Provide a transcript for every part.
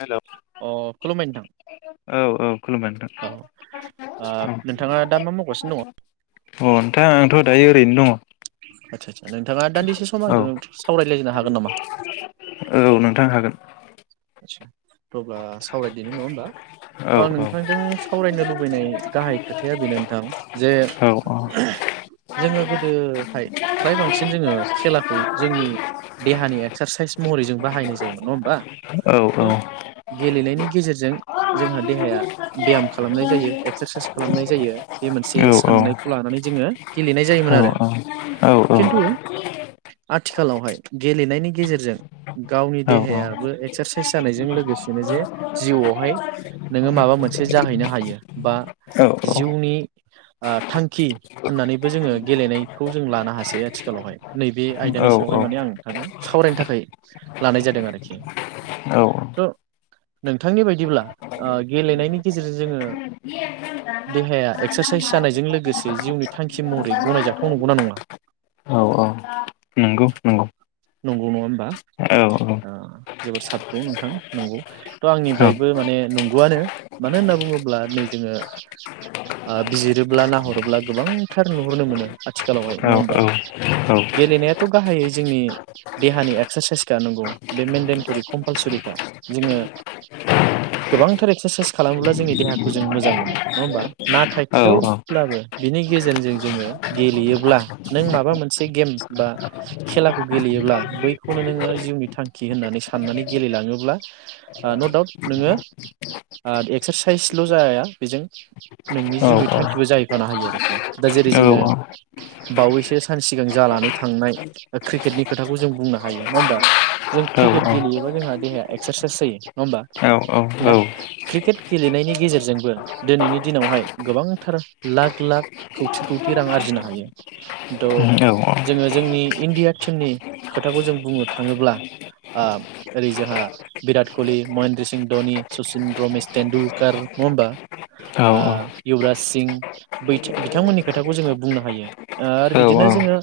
Hello अ खुलुमबाय नोंथां औ औ खुलुमबाय नोंथां औ ओ औ अ नोंथाङा दा मा मावगासिनो दङ नोंथां आंथ' दायो ओरैनो दंङ। आतसा सा नोंथाङा दान्दिसे सम आंजों सावरायलायनो हागोन नामा? औ नोंथां हागोन [unintelligible] सावरायदिनि नङा होमबा? औ त' आं औ नोंथांजों सावरायनो लुबैनाय गाहाय खोथाया बेनो नोंथां जे औ जोङो गोदोहाय फ्राय बांसिन जोङो खेलाखौ जोंनि देहानि एक्सारसाइस महरै जों बाहायनाय जायोमोन नङा होमबा? औ औ। थ' गेलेनायनि गेजेरजों जोंहा देहाया बेयाम खालामनाय जायो एक्सारसाइस खालामनाय जायो। बे मोनसे औ साननायखौ लानानै जोङो गेलेनाय जायोमोन औ आरो औ खिन्थु औ औ। आथिखालावहाय गेलेनायनि गेजेरजों गावनि देहायाबो एक्सारसाइस जानायजों लोगोसेनो जे जिउआवहाय नोङो माबा मोनसे जाहैनो हायो बा जिउनि थांखि होननानैबो जोङो गेलेनायखौ जों लानो हासै आथिखालावहाय नैबे आयदानि सायावहाय औ माने आं नोंथाजों सावरायनो थाखाय लानाय जादों आरोखि औ थ' नोंथांनि बायदिब्ला ओ गेलेनायनि गेजेरजों जोङो देहाया एक्सारसाइस जानायजों लोगोसे जिउनि थांखि महरै गनायजाथाव नंगौना नङा औ नंगौ नंगौ नंगौ नङा होमबा? औ जोबोर साबखौ नोंथां नंगौ थ' औ आंनिफ्रायबो माने नंगौआनो मानो होनना बुङोब्ला नै जोङो ओ बिजिरोब्ला नाहरोब्ला गोबांथार नुहरनो मोनो आथिखालावहाय औ नङा होमबा औ गेलेनायाथ' गाहायै जोंनि देहानि एक्सारसाइसखा नंगौ बे मेनदे करि कंपूलसरीखा जोंङो गोबांथार एक्सारसाइस खालामोब्ला जोंनि देहाखौ जों मोजां मोनो नङा होमबा नाथाय औ थेवब्लाबो बिनि गेजेरजों जोङो गेलेयोब्ला नों माबा मोनसे गेम बा खेलाखौ गेलेयोब्ला बैखौनो नोंङो जिउनि थांखि होननानै सानो साननानै गेलेलाङोब्ला न' दाउट नोङो एक्सारसाइसल' जाया बेजों नोंनि औ जिउनि थांखिबो जाहैफानो हायो आरोखि [inaudible] दा जेरै औ जोङो औ बावैसो सान सिगां जानानै थांनाय क्रिकेटनि खोथाखौ जों बुंनो हायो नङा होमबा जों क्रिकेट नंगौ गेलेयोबा जोंहा देहाया एक्सारसाइस जायो नङा होमबा नंगौ दा क्रिकेट गेलेनायनि गेजेरजोंबो दिनैनि दिनावहाय गोबांथार लाख लाख खौथि खौथि रां आरजिनो हायो त' जोङो जोंनि इण्डिया टिमनि खोथाखौ जों बुंनो थाङोब्ला ओ ओरै जोंहा भिराट कलि महेन्द्र सिं धनी सचिन रमेश टेनडुलकार नङा होमबा ओ वराज सिं बै बिथांमोननि खोथाखौ जोङो बुंनो हायो आरो बिदिनो जोङो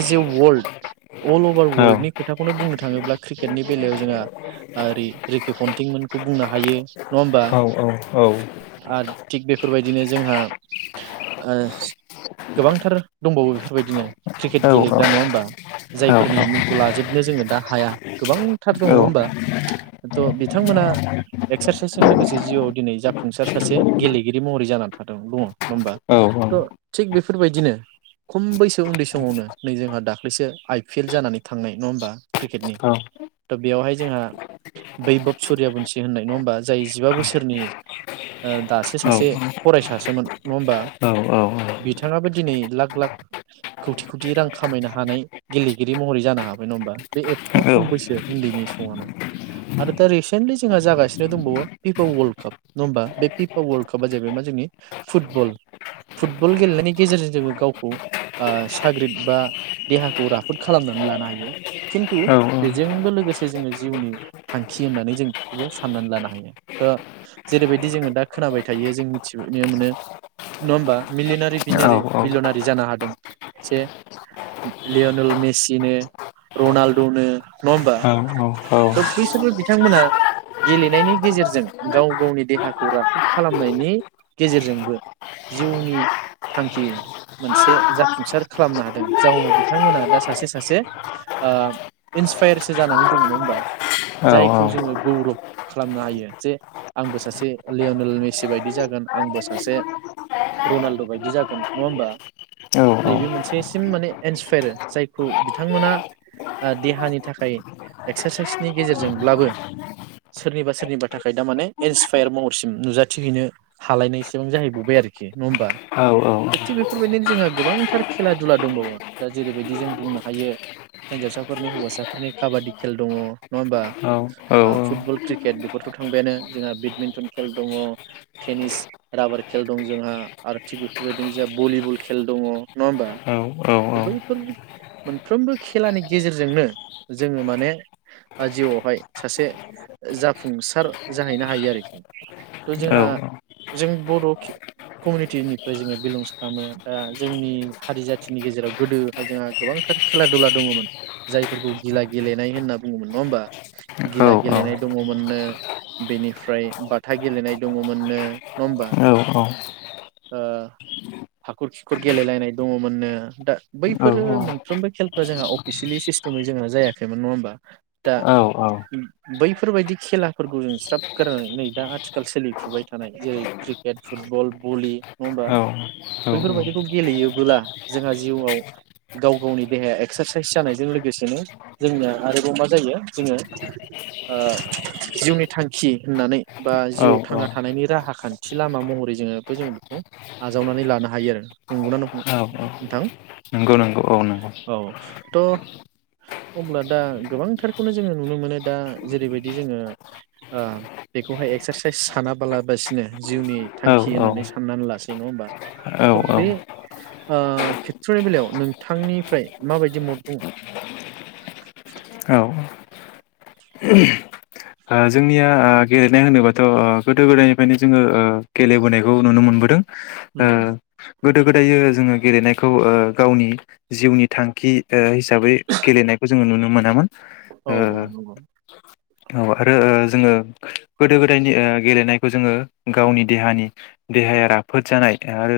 एस ए वर्ल्ल्ड अल अभार वर्ल्डनि खोथाखौनो बुं नो थाङोब्ला क्रिकेटनि बेलायाव जोंहा ओ रिके पन्टिंमोनखौ बुंनो हायो नङा होमबा आरो थिग बेफोरबायदिनो जोंहा ओ गोबांथार दंबावो बेफोरबायदिनो क्रिकेट गेलेग्रा नङा होमबा जायफोरनि मुंखौ लाजोबनो जोङो दा हाया गोबांथार दङ नङा होमबा थ' बिथांमोना एक्सारसाइसजों लोगोसे जिउआव दिनै जाफुंसार सासे गेलेगिरि महरै जानानै थ दङ नङा होमबा थ' थिग बेफोरबायदिनो खम बैसो उन्दै समावनो नै जोंहा दाख्लैसो आइ पि एल जानानै थांनाय नङा होमबा क्रिकेटनि त' बेयावहाय जोंहा बैबब सुरिया बनसि होननाय नङा होमबा जाय जिबा बोसोरनि दासो सासे फरायसासोमोन नङा होमबा बिथाङाबो दिनै लाख लाख कौटि कौटि रां खामायनो हानाय गेलेगिरि महरै जानो हाबाय नङा होमबा बे एफा खम बैसो उन्दैनि समावनो आरो दा रिसेन्टलि जोंहा जागासिनो दंबावो पिपा वर्ल्ड काप नङा होमबा बे पिपा वर्ल्ड कापा जाहैबाय मा जोंनि फुटबल फुटबल गेलेनायनि गेजेरजों जोङो गावखौ ओ साग्रिद बा देहाखौ राफोद खालामनानै लानो हायो खिन्थु बेजोंबो लोगोसे जोङो जिउनि थांखि होननानै जों बेखौबो साननानै लानो हायो थ' जेरैबायदि जोङो दा खोनाबाय थायो जों मिथिनो मोनो नङा होनबा मिलियनारि बिलनारि जानो हादों जे लियनल मेसिनो रनाल्द'नो नङा होमबा थ' बैसोरबो बिथांमोना गेलेनायनि गेजेरजों गाव गावनि देहाखौ राफोद खालामनायनि गेजेरजोंबो जिउनि थांखि मोनसे जाफुंसार खालामनो हादों जाउनाव बिथांमोना दा सासे सासे ओ इन्सपायारसो जानानै दङ नङा होमबा जायखौ जोङो गौरब खालामनो हायो जे आंबो सासे लियनेल मेसि बायदि जागोन आंबो सासे रनाल्द' बायदि जागोन नङा होमबा नैबे मोनसेसिम माने इन्सपायार जायखौ बिथांमोना देहानि थाखाय एक्सारसाइसनि गेजेरजोंब्लाबो सोरनिबा सोरनिबा थाखाय दा माने इन्सपायार महरसिम नुजाथि हैैनो हालायनायसेबां जाहैबावबाय आरोखि नङा होमबा थिग बेफोरबायदिनो जोंहा गोबांथार खेला दुला दंबावो दा जेरैबायदि जों बुंनो हायो हिन्जावसाफोरनि हौवासाफोरनि काबादि खेल दङ नङा होमबा ओ फुटबल क्रिकेट बेफोरथ' थांबायानो जोंहा बेडमिन्टन खेल दङ टेनिस राबार खेल दं जोंहा आरो थिग बेफोरबायदिनो जोंहा भलिबल खेल दङ नङा होमबा त' बैफोर मोनफ्रोमबो खेलानि गेजेरजोंनो जोङो माने जिउआवहाय सासे जाफुंसार जाहैनो हायो आरोखि थ' जोंहा जों बर' कमिउनिटिनिफ्राय जोङो बिलंस खालामो दा जोंनि हारि जाथिनि गेजेराव गोदोहाय जोंहा गोबांथार खेला दुला दङमोन जायफोरखौ गिला गेलेनाय होनना बुङोमोन नङा होमबा गिला गेलेनाय दङमोननो बेनिफ्राय बाथा गेलेनाय दङमोननो नङा होमबा ओ हाखर खिखर गेलेलायनाय दङ मोननो दा बैफोरो सानफ्रोमबो खेलफ्रा जोंहा अफिसियेलि सिस्टेमै जोंहा जायाखैमोन नङा होमबा दा बैफोरबायदि खेलाफोरखौ जों ज्राब गारनानै नै दा आथिखाल सोलिफुबाय थानाय जेरै क्रिकेट फुटबल भलि नङा होमबा बैफोरबायाददिखौ गेलेयोबोला जोंहा जिउआव गाव गावनि देहाया एक्सारसाइस जानायजों लोगोसेनो जोंनिया आरोबाव मा जायो जोङो ओ जिउनि थांखि होननानै बा जिउआव थांना थानायनि राहा खान्थि लामा महरै जोङो जोङो बेखौ आजावनानै लानो हायो आरो नंगौनां नोंथां औ नंगौ औ थ अब्ला दा गोबांथारखौनो जोङो नुनो मोनो दा जेरैबायदि जोङो ओ बेखौहाय एक्सारसाइस सानााबालाबासिनो जिउनि औ थांखि होननानै औ साननानै लासै नङा होमबा औ थ बे ओ खेथ्रनि बेलायाव नों थांनिफ्राय माबायदि मद औ ओ आ जोंनिया आ गेलेनाय होनोबाथ गोदो गोदायनिफ्रायनो जोङो गेलेबोनायखौ नुनो मोनबोदों ओ उम गोदो गोदायो जोङो गेलेनायखौ ओ गावनि जिउनि थांखि ओ हिस हिसाबै गेलेनायखौ जोङो नुनो मोनो नामा औ औ औ औ औ आरो ओ जोङो गोदो गोदायनि गेलेनायखौ जोङो गावनि देहानि देहाया राफोद जानाय आरो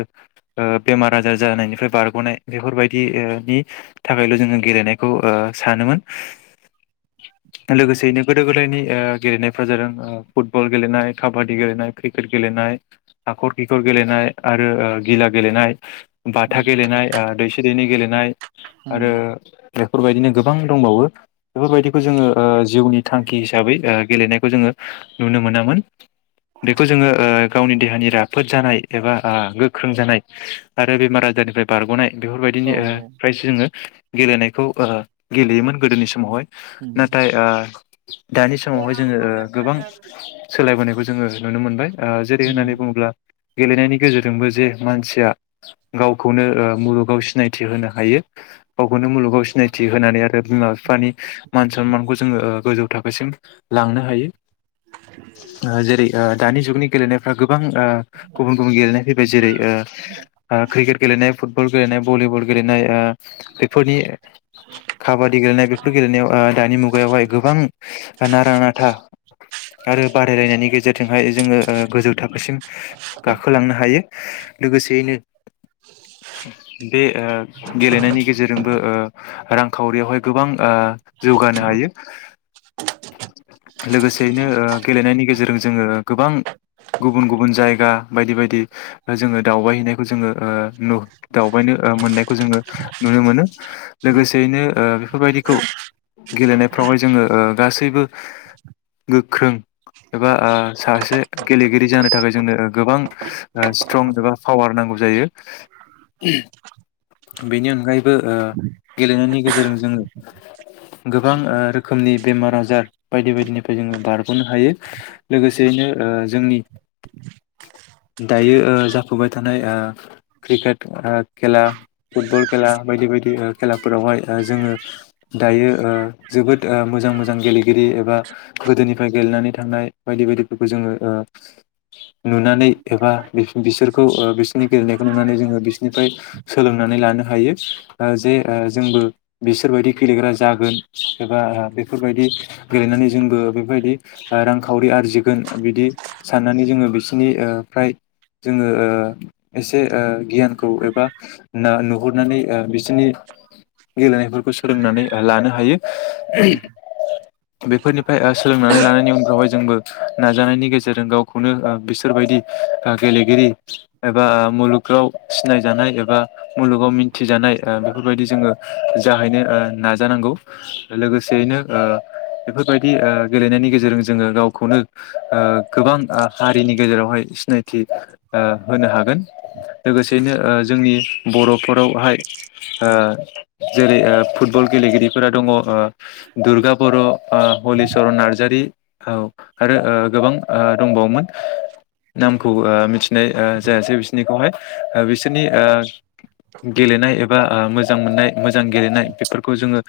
बेमार आजार जानायनिफ्राय बारग'नाय बेफोरबायदिनि थाखायल' जोङो गेलेनायखौ सानोमोन लोगोसेयैनो गोदो गोदायनि ओगेलेनायफ्रा जादों फुटबल गेलेनाय काबादि गेलेनाय क्रिकेट गेलेनाय हाखर खिखर गेलेनाय आरो गिला गेलेनाय बाथा उम गेलेनाय ओ दैसे दैनि गेलेनाय नाय। उम आरो। बेफोरबायदिनो गोबां दंबावो बेफोरबायदिखौ जोङो ओ जिउनि थांखि। हिसाबै ओ गेलेनायखौ जोङो नुनो मोनामोन बेखौ जोङो गावनि देहानि राफोद जानाय एबा गोख्रों जानाय आरो बेमार आजारनिफ्राय बारग'नाय। बेफोरबायदिनो औ ओ प्राइस जोङो गेलेनायखौ ओ गेलेयोमोन गोदोनि समावहाय। उम उम नथाय आ। बेसमावहाय जोङो ओ गोबां सोलायबाय। होबोनायखौ जोङो नुनो मोनबाय। आ जेरै होननानै बुङोब्ला। गेलेनायनि गेजेरजोंबो जे मानसिया गाव खौनो ओ मुलुगाव सिनाय थि होनो हायो। गावखौनो मुलुगाव सिनायथि होनानै आरो बिमा बिफानि मान सनमानखौ जोङो ओ। गोजौ थाखोसिम लांनो हायो आ जेरै आ दानि जुगनि गेलेनाय। आगोग गोबां आ गुबुन गुबुन गेलेनाय फैबाय जेरै आ आ क्रिकेट गेलेनाय फुटबल। फुटबल गेलेनाय भलिबल गेलेनाय आ बेफोरनि खाबादि गेलेनाय बेफोर गेलेनायाव आ दानि मुगायावहाय गोबां नारा नाथा आरो बादायलायनायनि गेजेरजोंहाय जोङो ओ गोजौ थाखो। -सिम गाखोलांनो हायो। लोगोसेयैनो बे ओ गेलेनायनि गेजेरजोंबो ओ रांखावरियावहाय गोबां ओ। जौगानो हायो। लोगोसेयैनो ओ गेलेनायनि गेजेरजों जोङो गोबां गुबुन गुबुन जायगा बायदि बायदि जोङो दावबायहैनायखौ जोङो ओ नुह दावबायनो मोननायखौ जोङो नुनो मोनो, लोगोसेयैनो ओ बेफोरबायदिखौ गेलेनायफ्रावहाय जोङो ओ गासैबो गोख्रों एबा ओ सासे गेलेगिरि जानो थाखाय जोंनो गोबां स्ट्रं एबा पावार नांगौ जायो, बेनि अनगायैबो ओ गेलेनायनि गेजेरजों जोङो गोबां ओ रोखोमनि बेमार आजार बायदि बायदिनिफ्राय जोङो बारगनो हायो, लोगोसेयैनो ओ जोंनि दायो ओ जाफुबाय थानाय ओ क्रिकेट खेला फुटबल खेला बायदि बायदि खेलाफोरावहाय ओ जोङो दायो ओ जोबोद ओ मोजां मोजां गेलेगिरि एबा गोदोनिफ्राय गेलेनानै थांनाय बायदि बायदिफोरखौ जोङो ओ नुनानै एबा बिसोरखौ ओ बिसोरनि गेलेनायखौ नुनानै जोङो बिसोरनिफ्राय सोलोंनानै लानो हायो, ओ जे ओ जोंबो बिसोर बायदि गेलेग्रा जागोन एबा बे बेफोरबायदि गेलेनानै जोंबो बेफोरबायदि रांखावरि आरजिगोन बिदि साननानै जोङो बिसोरनि ओ फ्राय जोङो ओ एसे गियानखौ एबा ना नुहुरनानै बिसोरनि गेलेनायफोरखौ सोलोंनानै लानो हायो। ओम। बेफोरनिफ्राय ओ सोलोंनानै लानायनि उनफ्रावहाय जोंबो, नाजानायनि गेजेरजों गावखौनो ओ बिसोरबायदि ओ गेलेगिरि एबा मुलुगाव सिनायजानाय एबा मुलुगाव मिनथिजानाय ओ बेफोरबायदि जोङो जाहैनो ओ नाजानांगौ लोगोसेयैनो। ओ बेफोरबायदि ओ गेलेनायनि गेजेरजों जोङो गावखौनो ओ गोबां हा हारिनि गेजेरावहाय सिनायथि ओ होनो हागोन, लोगोसेयैनो ओ जोंनि बरफोरावहाय ओ जेरै ओ फुटबल गेलेगिरिफोरा दङ ओ दुर्गा बर ओ हलिचरन नार्जारि औ आरो ओ गोबां ओ दंबावोमोन नामखौ ओ मिथिनाय ओ जायासै बिसोरनिखौहाय ओ बिसोरनि ओ गेलेनाय एबा मोजां मोननाय मोजां गेलेनाय बेफोरखौ जोङो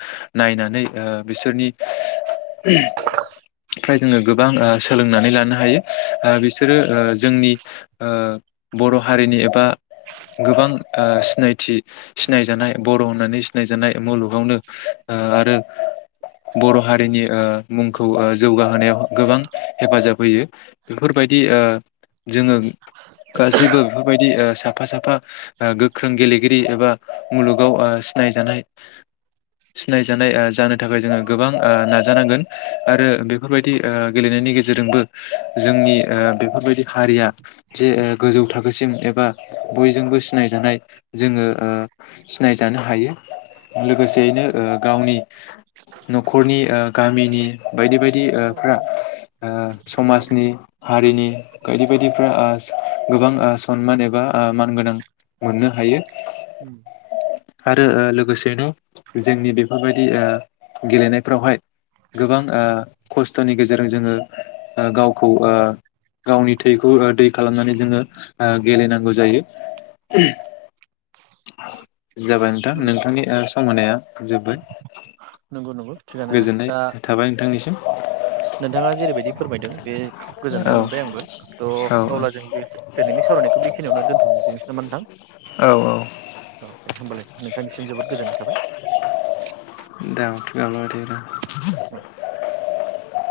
नायनानै ओ बिसोरनिफ्राय जोङो गोबां ओ सोलोंनानै लानो हायो, ओ बिसोरो ओ जोंनि ओ बर हारिनि एबा गोबां ओ सिनायथि सिनायजानाय बर होननानै सिनायजानाय मुलुगावनो ओ आरो बर हारिनि ओ मुंखौ ओ जौगाहोनायाव गोबां हेफाजाब होयो, बेफोरबायदि ओ जोङो गासैबो बेफोरबायदि ओ साफा साफा ओ गोख्रों गेलेगिरि एबा मुलुगाव ओ सिनायजानाय सिनायजानाय ओ जानो थाखाय जोङो गोबां नाजानांगोन आरो बेफोरबायदि ओ गेलेनायनि गेजेरजोंबो जोंनि ओ बेफोरबायदि हारिया जे ओ गोजौ थाखोसिम एबा बयजोंबो सिनायजानाय जोङो ओ सिनायजानो हायो लोगोसेयैनो ओ गावनि न'खरनि ओ गामिनि बायदि बायदि ओ फ्रा ओ समाजनि हारिनि बायदि बायदिफ्रा ओ गोबां ओ सनमान एबा मानगोनां मोननो हायो। उम आरो ओ लोगोसेनो जोंनि बेफोरबायदि ओ गेलेनायफ्रावहाय गोबां ओ खस्थनि गेजेरजों जोङो ओ गावखौ ओ गावनि थैखौ दै खालामनानै जोङो ओ गेलेनांगौ जायो। जाबाय नोंथां नंगौ नोंथांनि ओ सम होनाया जोबबाय। नोंगौ नोंगौ थिगानो दा नोंथांनिसिम औ नोंथाङा जेरैबायदि फोरमायदों बे गोजोननाय औ मोनबाय आंबो औ थ' अब्ला जों बे दिनैनि सावरायनायखौ बेखिनियावनो दोनथनोसै नामा नोंथां? औ औ दे होमबालाय नोंथांनिसिम जोबोद गोजोननाय थाबाय। [unintelligible]